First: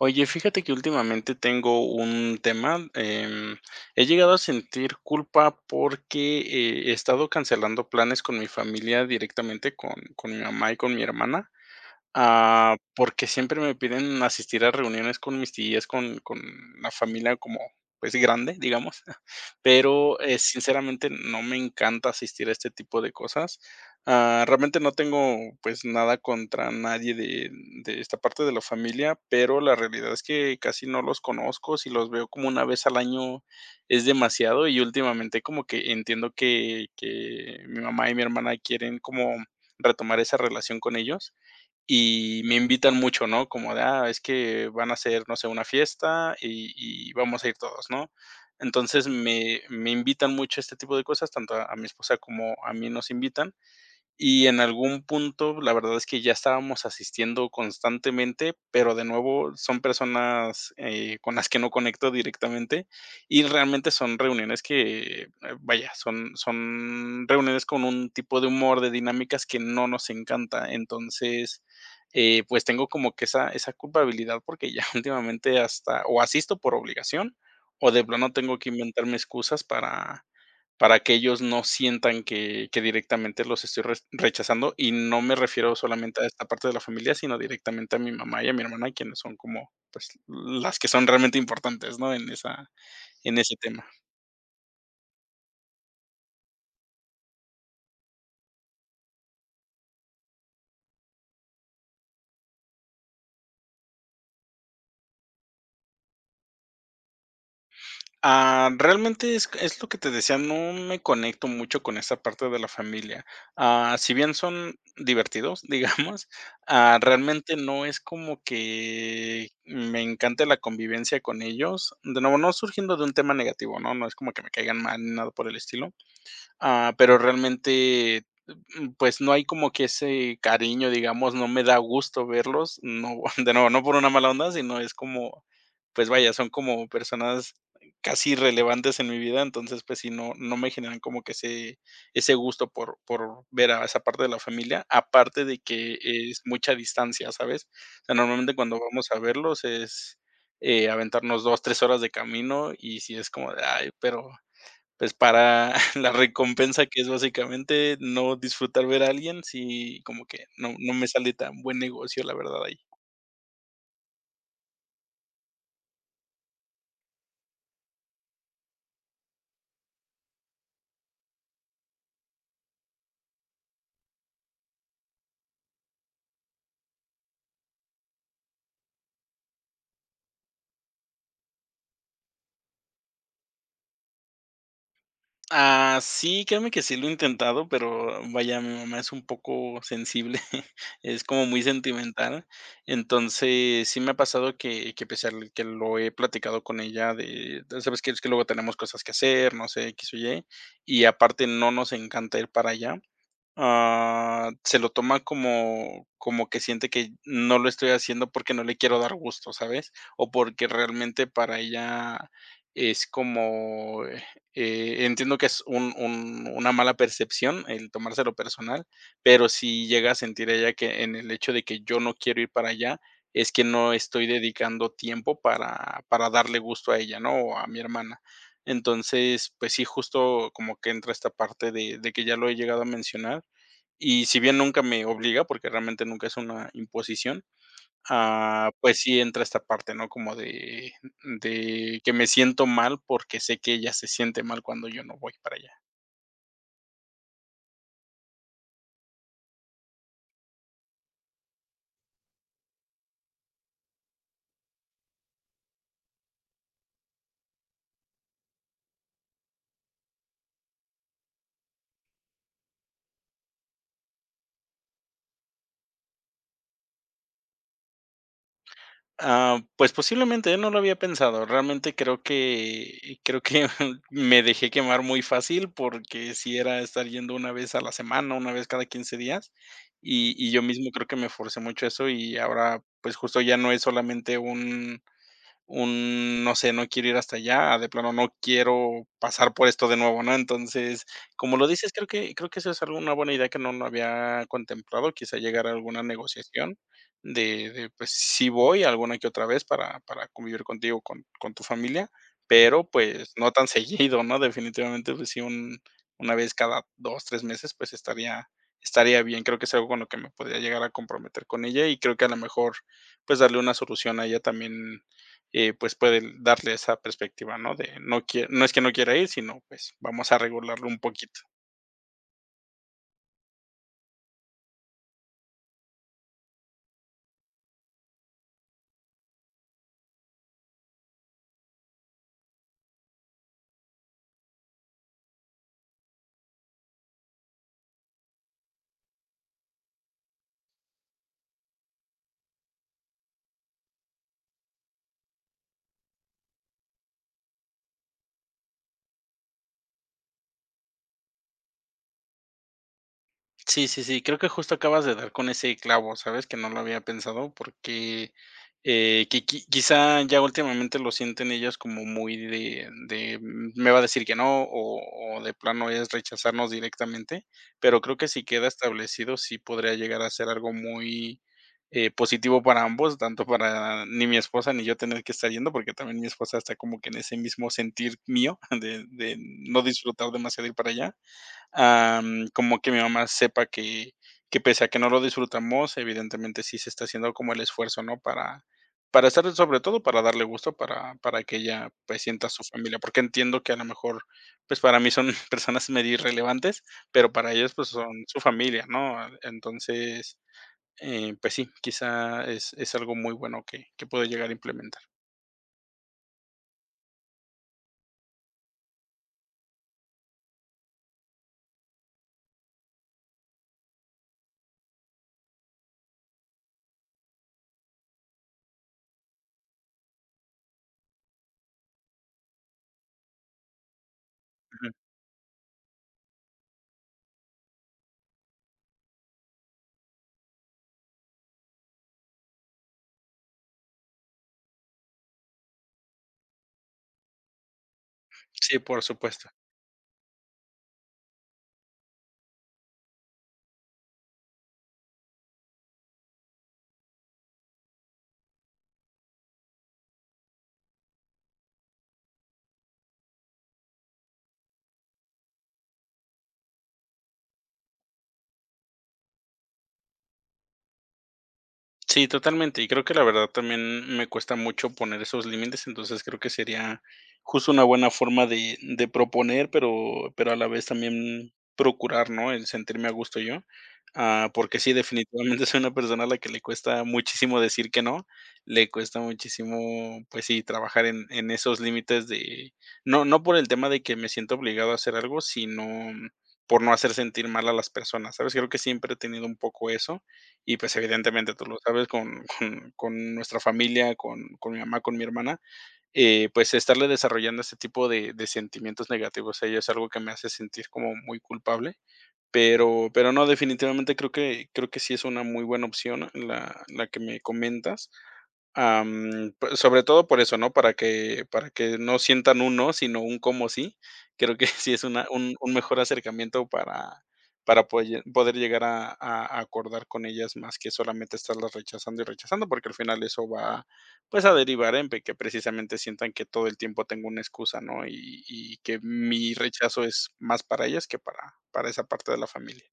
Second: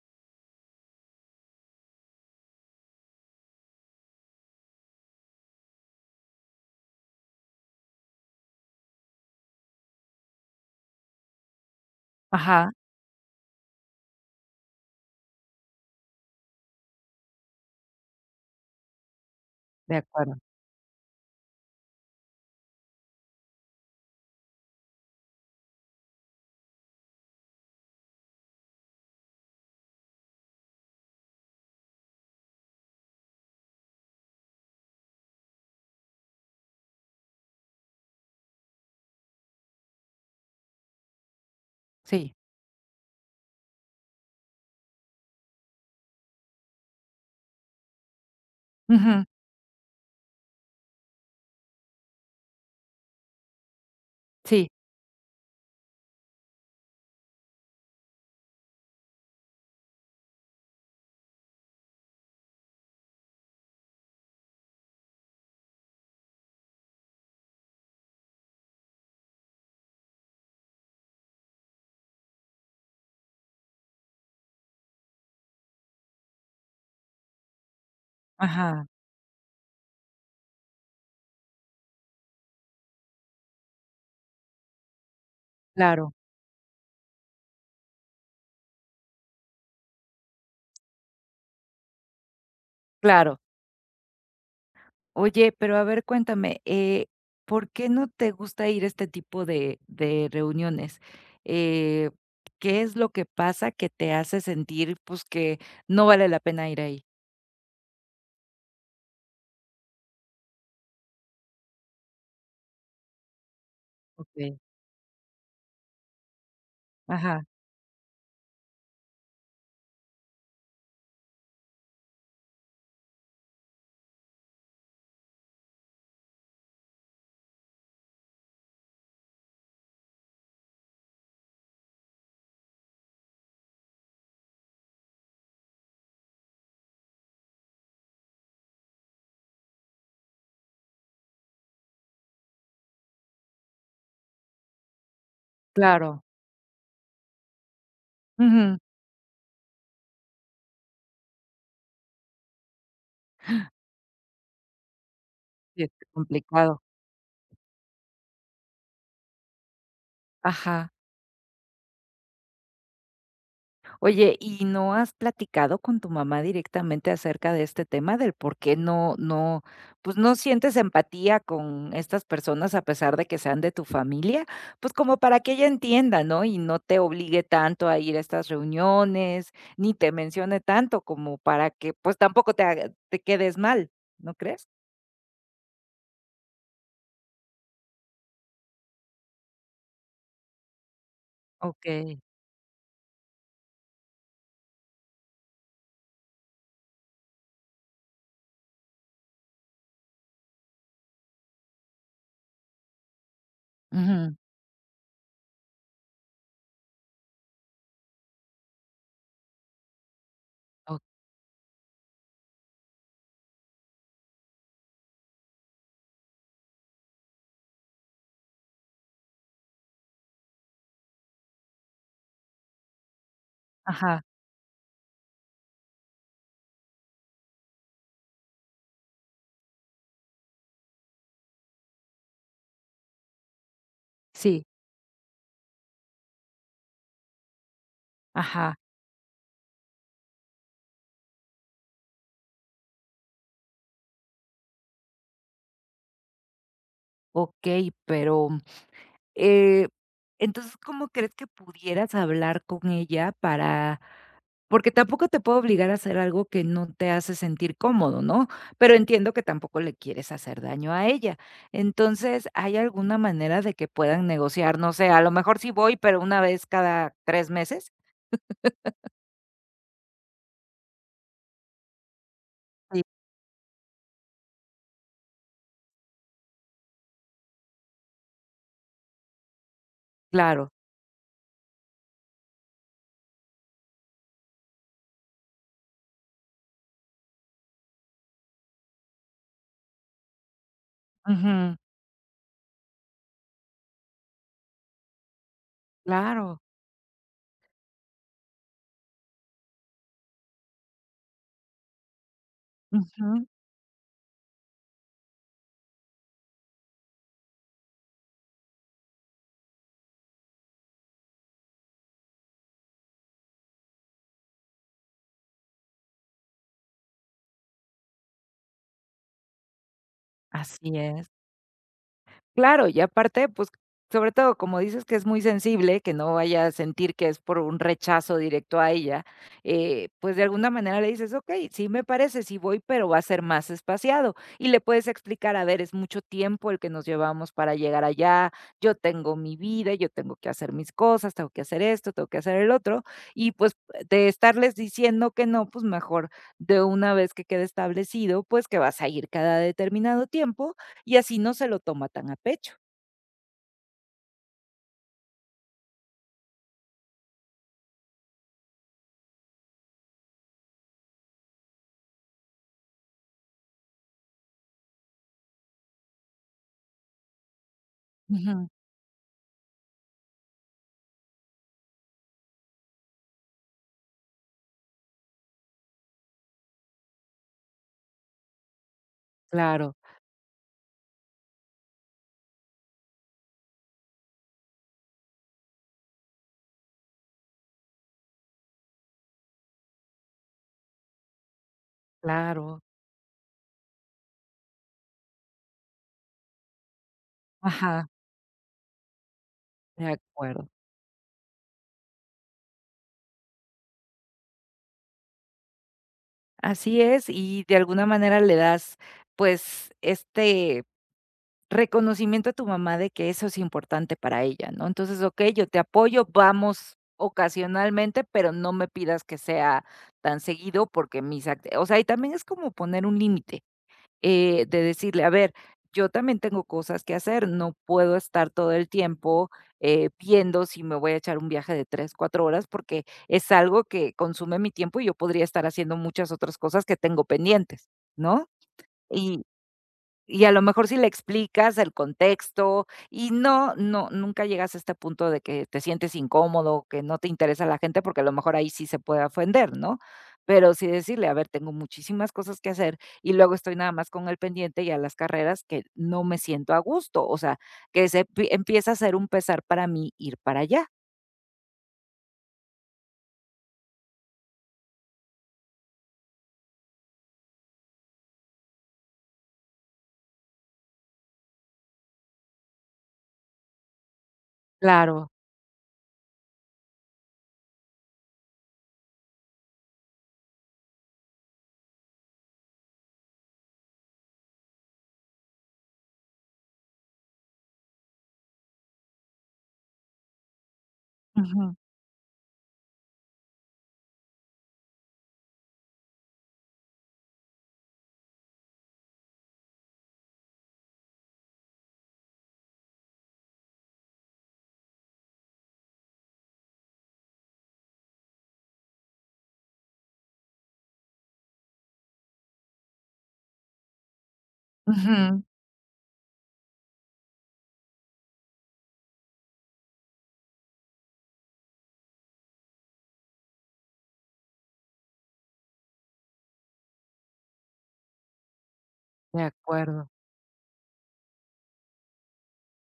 Oye, fíjate que últimamente tengo un tema. He llegado a sentir culpa porque he estado cancelando planes con mi familia directamente, con mi mamá y con mi hermana. Ajá, Ah, porque siempre me piden asistir a reuniones con mis tías, con la familia como, pues, grande, digamos, de pero, acuerdo. Sinceramente, no me encanta asistir a este tipo de cosas. Ah, realmente no tengo, pues, nada contra nadie de esta parte de la familia, pero la realidad es que casi no los conozco. Si los veo como una vez al año es demasiado, y últimamente como que entiendo que mi mamá y mi hermana quieren como retomar esa relación con ellos, Sí. y me invitan mucho, ¿no? Como de, ah, es que van a hacer, no sé, una fiesta, y vamos a ir todos, ¿no? Entonces Ujú. me invitan mucho a este tipo de cosas, tanto a mi esposa como a mí nos invitan. Y en Sí. algún punto, la verdad es que ya estábamos asistiendo constantemente, pero de nuevo son personas con las que no conecto directamente, y realmente son reuniones que, vaya, son reuniones con un tipo de humor, de dinámicas que no nos encanta. Entonces, pues tengo como que esa culpabilidad, porque ya últimamente hasta o asisto por obligación o de plano tengo que Ajá. inventarme excusas para que ellos no sientan que directamente los estoy res rechazando, y no me refiero Claro, solamente a esta parte de la familia, sino directamente a mi mamá y a mi hermana, quienes son como, pues, las que son realmente importantes, ¿no? En esa en claro. ese tema. Oye, pero a ver, cuéntame, ¿por qué no te gusta ir a este tipo de reuniones? Eh, ¿Qué es lo que pasa que te hace sentir, pues, que no vale la pena ir ahí? Ah, realmente es lo que te decía, no me conecto mucho con esa parte de la familia. Ah, si bien Okey. son divertidos, digamos, ah, Ajá. realmente no es como que me encante la convivencia con ellos. De nuevo, no surgiendo de un tema negativo, ¿no? No es como que me caigan mal ni nada por el estilo. Ah, pero realmente, pues no hay como que ese cariño, digamos, no me da gusto verlos, no, de nuevo, no por una mala onda, sino es como, pues vaya, son como personas casi irrelevantes en mi vida. Entonces pues sí, no, no me generan como que ese, gusto por ver a esa parte de la familia, aparte de que Claro. es mucha distancia, ¿sabes? O sea, normalmente Ujú. cuando vamos a verlos es aventarnos 2, 3 horas de camino, y si es como de, ay, pero pues, para Sí, es la complicado. recompensa que es básicamente no disfrutar ver a alguien, sí, como que no Ajá. no me sale tan buen negocio, la verdad, ahí. Oye, ¿y no has platicado con tu mamá directamente acerca de este tema del por qué no, pues, no sientes empatía con estas personas a pesar de que sean de tu familia? Pues, como para que ella entienda, ¿no? Y no te obligue tanto a ir a estas reuniones, ni te mencione tanto como para que, pues, tampoco te haga te quedes mal, ¿no crees? Ah, sí, créeme que sí lo he intentado, pero vaya, mi mamá es un poco sensible, es como muy Okey. sentimental. Entonces, sí me ha pasado que pese al que lo he platicado con ella de, ¿sabes que Es que luego tenemos cosas que hacer, no sé, X o Y, y aparte no nos encanta ir para allá. Ujú. Ah, se lo toma como que siente que no lo estoy haciendo porque no le quiero dar gusto, ¿sabes? O porque O realmente para ella es como, entiendo que es un una mala percepción el tomárselo personal, pero si llega a sentir ella que en el hecho de que yo no quiero ir para allá, es que no Ajá, estoy dedicando tiempo para darle gusto a ella, ¿no? O a mi hermana. Entonces, pues sí, justo como que entra esta parte de que ya lo he llegado a mencionar, y si bien sí, nunca me obliga, porque realmente nunca es una imposición, ah, ajá, pues sí entra esta parte, ¿no? Como de que me siento mal, porque sé que ella se siente mal cuando yo no voy para allá. okey, pero Eh, entonces, ¿cómo crees que pudieras hablar con ella para porque tampoco te puedo obligar a hacer algo que no te hace sentir cómodo, ¿no? Pero entiendo que tampoco le quieres hacer daño a ella. Entonces, ¿hay alguna manera de que puedan negociar? No sé, a lo mejor sí voy, pero una vez cada tres meses. Ah, pues posiblemente, ¿eh? No lo había pensado. Realmente creo Sí. que creo que me dejé quemar muy fácil, porque si era estar yendo una vez a la semana, una vez cada 15 días, y yo Claro. mismo creo que me forcé mucho eso, y ahora, pues, justo ya no es solamente un no sé, no quiero ir hasta allá, de plano no quiero pasar por esto de nuevo, ¿no? Entonces, como lo Ujú. dices, creo que eso es alguna buena idea que no, no había contemplado, quizá llegar a alguna Claro. negociación de, pues sí voy alguna que otra vez para convivir contigo, con tu familia, pero pues Ujú. no tan seguido, ¿no? Definitivamente, pues sí, una vez cada 2, 3 meses, pues estaría, estaría bien. Creo que es algo con lo que me podría llegar a comprometer con ella, y creo que a lo mejor, pues darle una solución a ella también, pues puede darle esa perspectiva, ¿no? De no, no es que no quiera ir, sino pues vamos a regularlo Así un es. poquito. Claro, y aparte, pues, sobre todo, como dices que es muy sensible, que no vaya a sentir que es por un rechazo directo a ella, pues, de alguna manera le dices: "Okey, sí me parece, sí voy, pero va a ser más espaciado". Y le puedes explicar: "A ver, es mucho tiempo el que nos llevamos para llegar allá, yo tengo mi vida, yo tengo que hacer mis cosas, tengo que hacer esto, tengo que hacer el otro". Y, pues, de estarles diciendo que no, pues, mejor de una vez que quede establecido, pues, que vas a ir cada determinado tiempo y así no se lo toma tan a pecho. Sí, sí, sí, creo que justo acabas de dar con ese clavo, ¿sabes? Que no lo había pensado porque, quizá ya últimamente lo sienten ellos como muy me va a decir que no, o de plano es rechazarnos directamente, pero creo que si Ujú. queda establecido, sí podría llegar a ser algo muy, positivo para ambos, tanto para ni mi esposa ni yo tener que estar yendo, porque también mi esposa está como que en ese mismo sentir mío de no Claro, disfrutar demasiado ir para allá. Am, como que mi mamá sepa que pese a que no lo disfrutamos, evidentemente sí se está haciendo como el esfuerzo, ¿no? Para estar, sobre todo para darle gusto, para que ella, pues, sienta su claro. familia, porque entiendo que a lo mejor, pues, para mí son personas medio irrelevantes, pero para ellos, pues, Ajá, son su familia, ¿no? de Entonces, acuerdo. Pues sí, quizá es algo muy bueno que puedo llegar a implementar. Así es, y de alguna manera le das, pues, este reconocimiento a tu mamá de que eso es importante para ella, ¿no? Entonces, ok, yo te apoyo, vamos ocasionalmente, pero no me pidas que sea tan seguido porque mis act, o sea, y también es como poner un límite. De Ujú. decirle, a ver, yo también tengo cosas que hacer, no puedo estar todo el tiempo viendo si me voy a echar un viaje de tres, cuatro horas, porque es algo que consume mi tiempo y yo podría estar haciendo muchas otras cosas que tengo pendientes, ¿no? Sí, por supuesto. Y a lo mejor si le explicas el contexto y no, no, nunca llegas a este punto de que te sientes incómodo, que no te interesa la gente, porque a lo mejor ahí sí se puede ofender, ¿no? Pero sí decirle, a ver, tengo muchísimas cosas que hacer y luego estoy nada más con el pendiente y a las carreras que no me siento a gusto, o sea, que empieza a ser un pesar para mí ir para allá. Sí, totalmente. Y creo que la verdad también me cuesta mucho poner esos límites, entonces creo que sería justo una buena forma de proponer, pero a la vez también procurar, ¿no?, el sentirme a gusto yo, ah, porque sí, Claro. definitivamente soy una persona a la que le cuesta muchísimo decir que no, le cuesta muchísimo, pues sí, trabajar en esos límites de no por el tema de que me siento obligado a hacer algo, sino por no hacer sentir mal a las personas, ¿sabes? Creo que siempre he tenido un poco eso, y, pues, evidentemente, tú Ujú, lo sabes, con nuestra familia, con mi mamá, con mi hermana, pues, estarle desarrollando ese tipo de sentimientos negativos a ella es algo que me hace sentir como muy culpable, pero no, definitivamente creo que sí es una muy buena opción la que me comentas. Am, p Sobre todo por eso, ¿no? Para que no sientan un no, sino un cómo sí. Creo que sí es una ujú. Un mejor acercamiento para poye poder llegar a acordar con ellas más que solamente estarlas rechazando y rechazando, porque al final eso va, pues, a derivar en pe que precisamente sientan que todo el tiempo tengo una excusa, ¿no? Y que De mi rechazo acuerdo. es más para ellas que para esa parte de la familia.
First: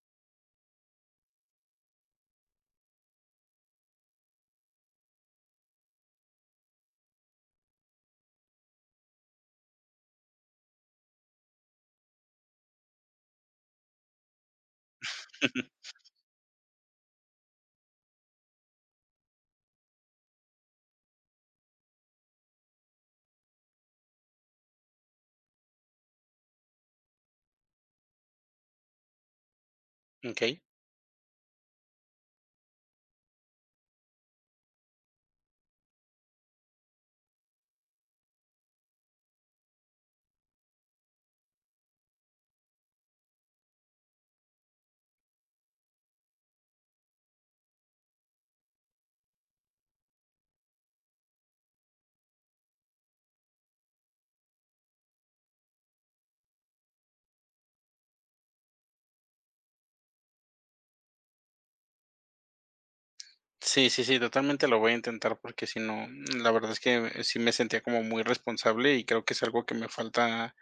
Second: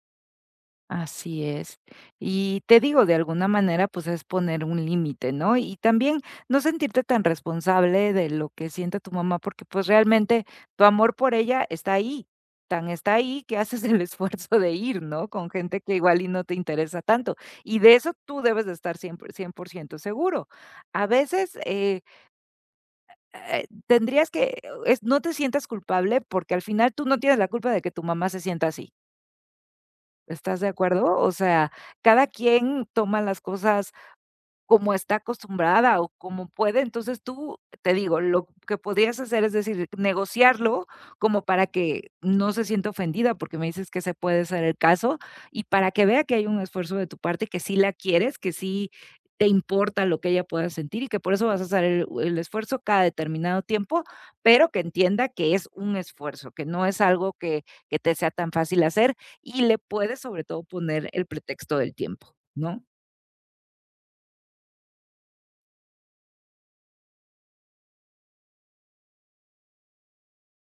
Así es. Y te digo, de alguna manera, pues es poner un límite, ¿no? Y también no sentirte tan responsable de lo que siente tu mamá, porque pues realmente tu amor por ella está ahí, tan está ahí que haces el esfuerzo de ir, ¿no? Con gente que igual y no te interesa tanto. Y de eso tú debes de estar cien por ciento seguro. A veces tendrías que, no te sientas culpable porque al final tú no tienes la culpa de que tu mamá se sienta así. ¿Estás Okey. de acuerdo? O sea, cada quien toma las cosas como está acostumbrada o como puede. Entonces tú, te digo, lo que podrías hacer es decir, negociarlo como para que no se sienta ofendida, porque me dices que se puede ser el caso, y para que vea que hay un esfuerzo de tu parte, que sí la quieres, que sí te importa lo que ella pueda sentir y que por eso vas a hacer el esfuerzo cada determinado tiempo, pero que entienda que es un esfuerzo, que no es algo que te sea tan fácil hacer y le puedes sobre todo poner el pretexto del tiempo, ¿no? Sí, sí, sí, totalmente lo voy a intentar, porque si no, la verdad es que sí me sentía como muy responsable, y creo que es algo que me falta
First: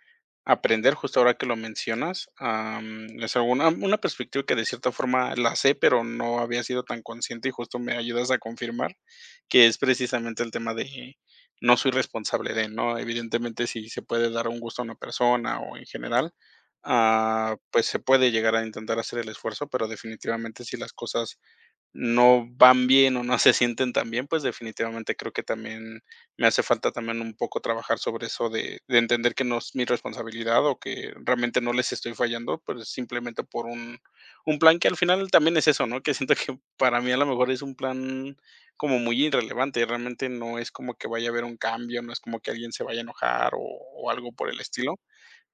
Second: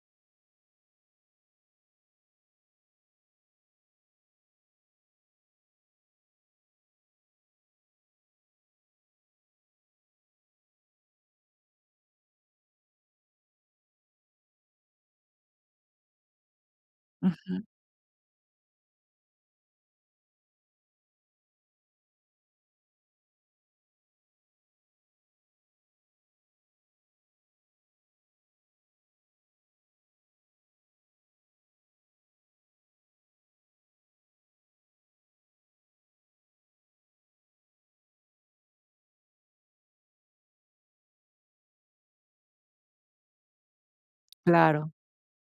aprender justo ahora que lo mencionas. Es alguna una perspectiva que de cierta forma la sé, pero no había sido tan consciente, y justo me ayudas a confirmar que es precisamente el tema de no soy responsable de, ¿no? Evidentemente, si se puede dar un gusto a una persona o en general, ah, Ujú, pues se puede llegar a intentar hacer el esfuerzo, pero definitivamente si las cosas no van bien o no se sienten tan bien, pues, definitivamente creo que también me hace falta también un poco trabajar sobre eso de entender que no es mi responsabilidad, o que realmente no les estoy fallando, pues, simplemente por un plan que al final también es eso, ¿no? Que siento que para mí a lo mejor es un plan como muy irrelevante, realmente no es como que vaya a haber un cambio, no es como que alguien se vaya a enojar o algo por el claro. estilo.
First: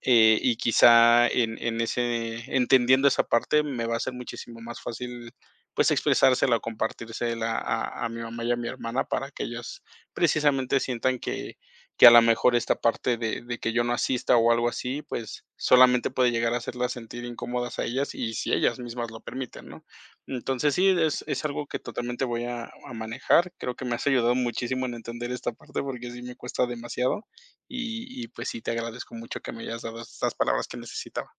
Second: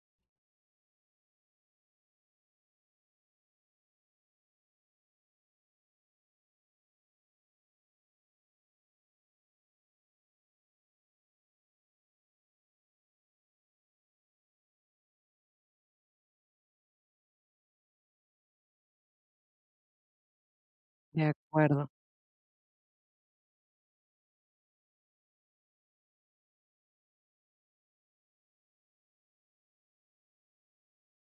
Y quizá en ese, entendiendo esa parte, me va a ser muchísimo más fácil pues expresársela o compartírsela a mi mamá y a mi hermana, para que ellas precisamente sientan que a lo mejor esta parte de que yo no asista o algo así, pues solamente puede llegar a hacerlas sentir incómodas a ellas, y si ellas mismas lo permiten, ¿no? Entonces sí, De es algo que acuerdo. totalmente voy a manejar. Creo que me has ayudado muchísimo en entender esta parte, porque sí me cuesta demasiado. Y pues sí, te agradezco mucho que me hayas dado estas palabras que necesitaba.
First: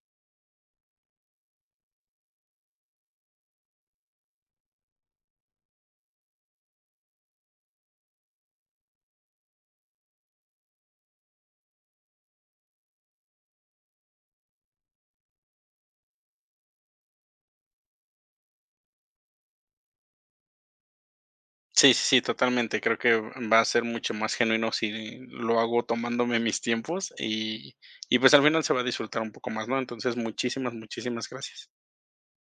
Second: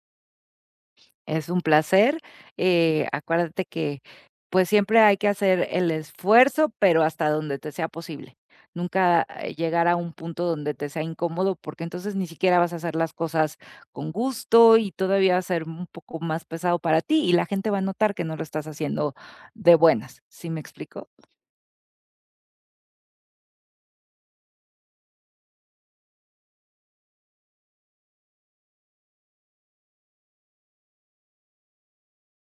Es un placer. Acuérdate que, pues, siempre hay que hacer el esfuerzo, pero hasta donde te sea posible. Nunca llegar a un punto donde te sea incómodo, porque entonces ni siquiera vas a hacer las cosas con gusto y todavía va a ser un poco más pesado para ti y la gente va a notar que no lo estás haciendo de buenas. ¿Sí me explico? Sí, sí, sí, totalmente. Creo que va a ser mucho más genuino si lo hago tomándome mis tiempos, y pues al final se va a disfrutar un poco más, ¿no? Entonces, muchísimas, muchísimas gracias.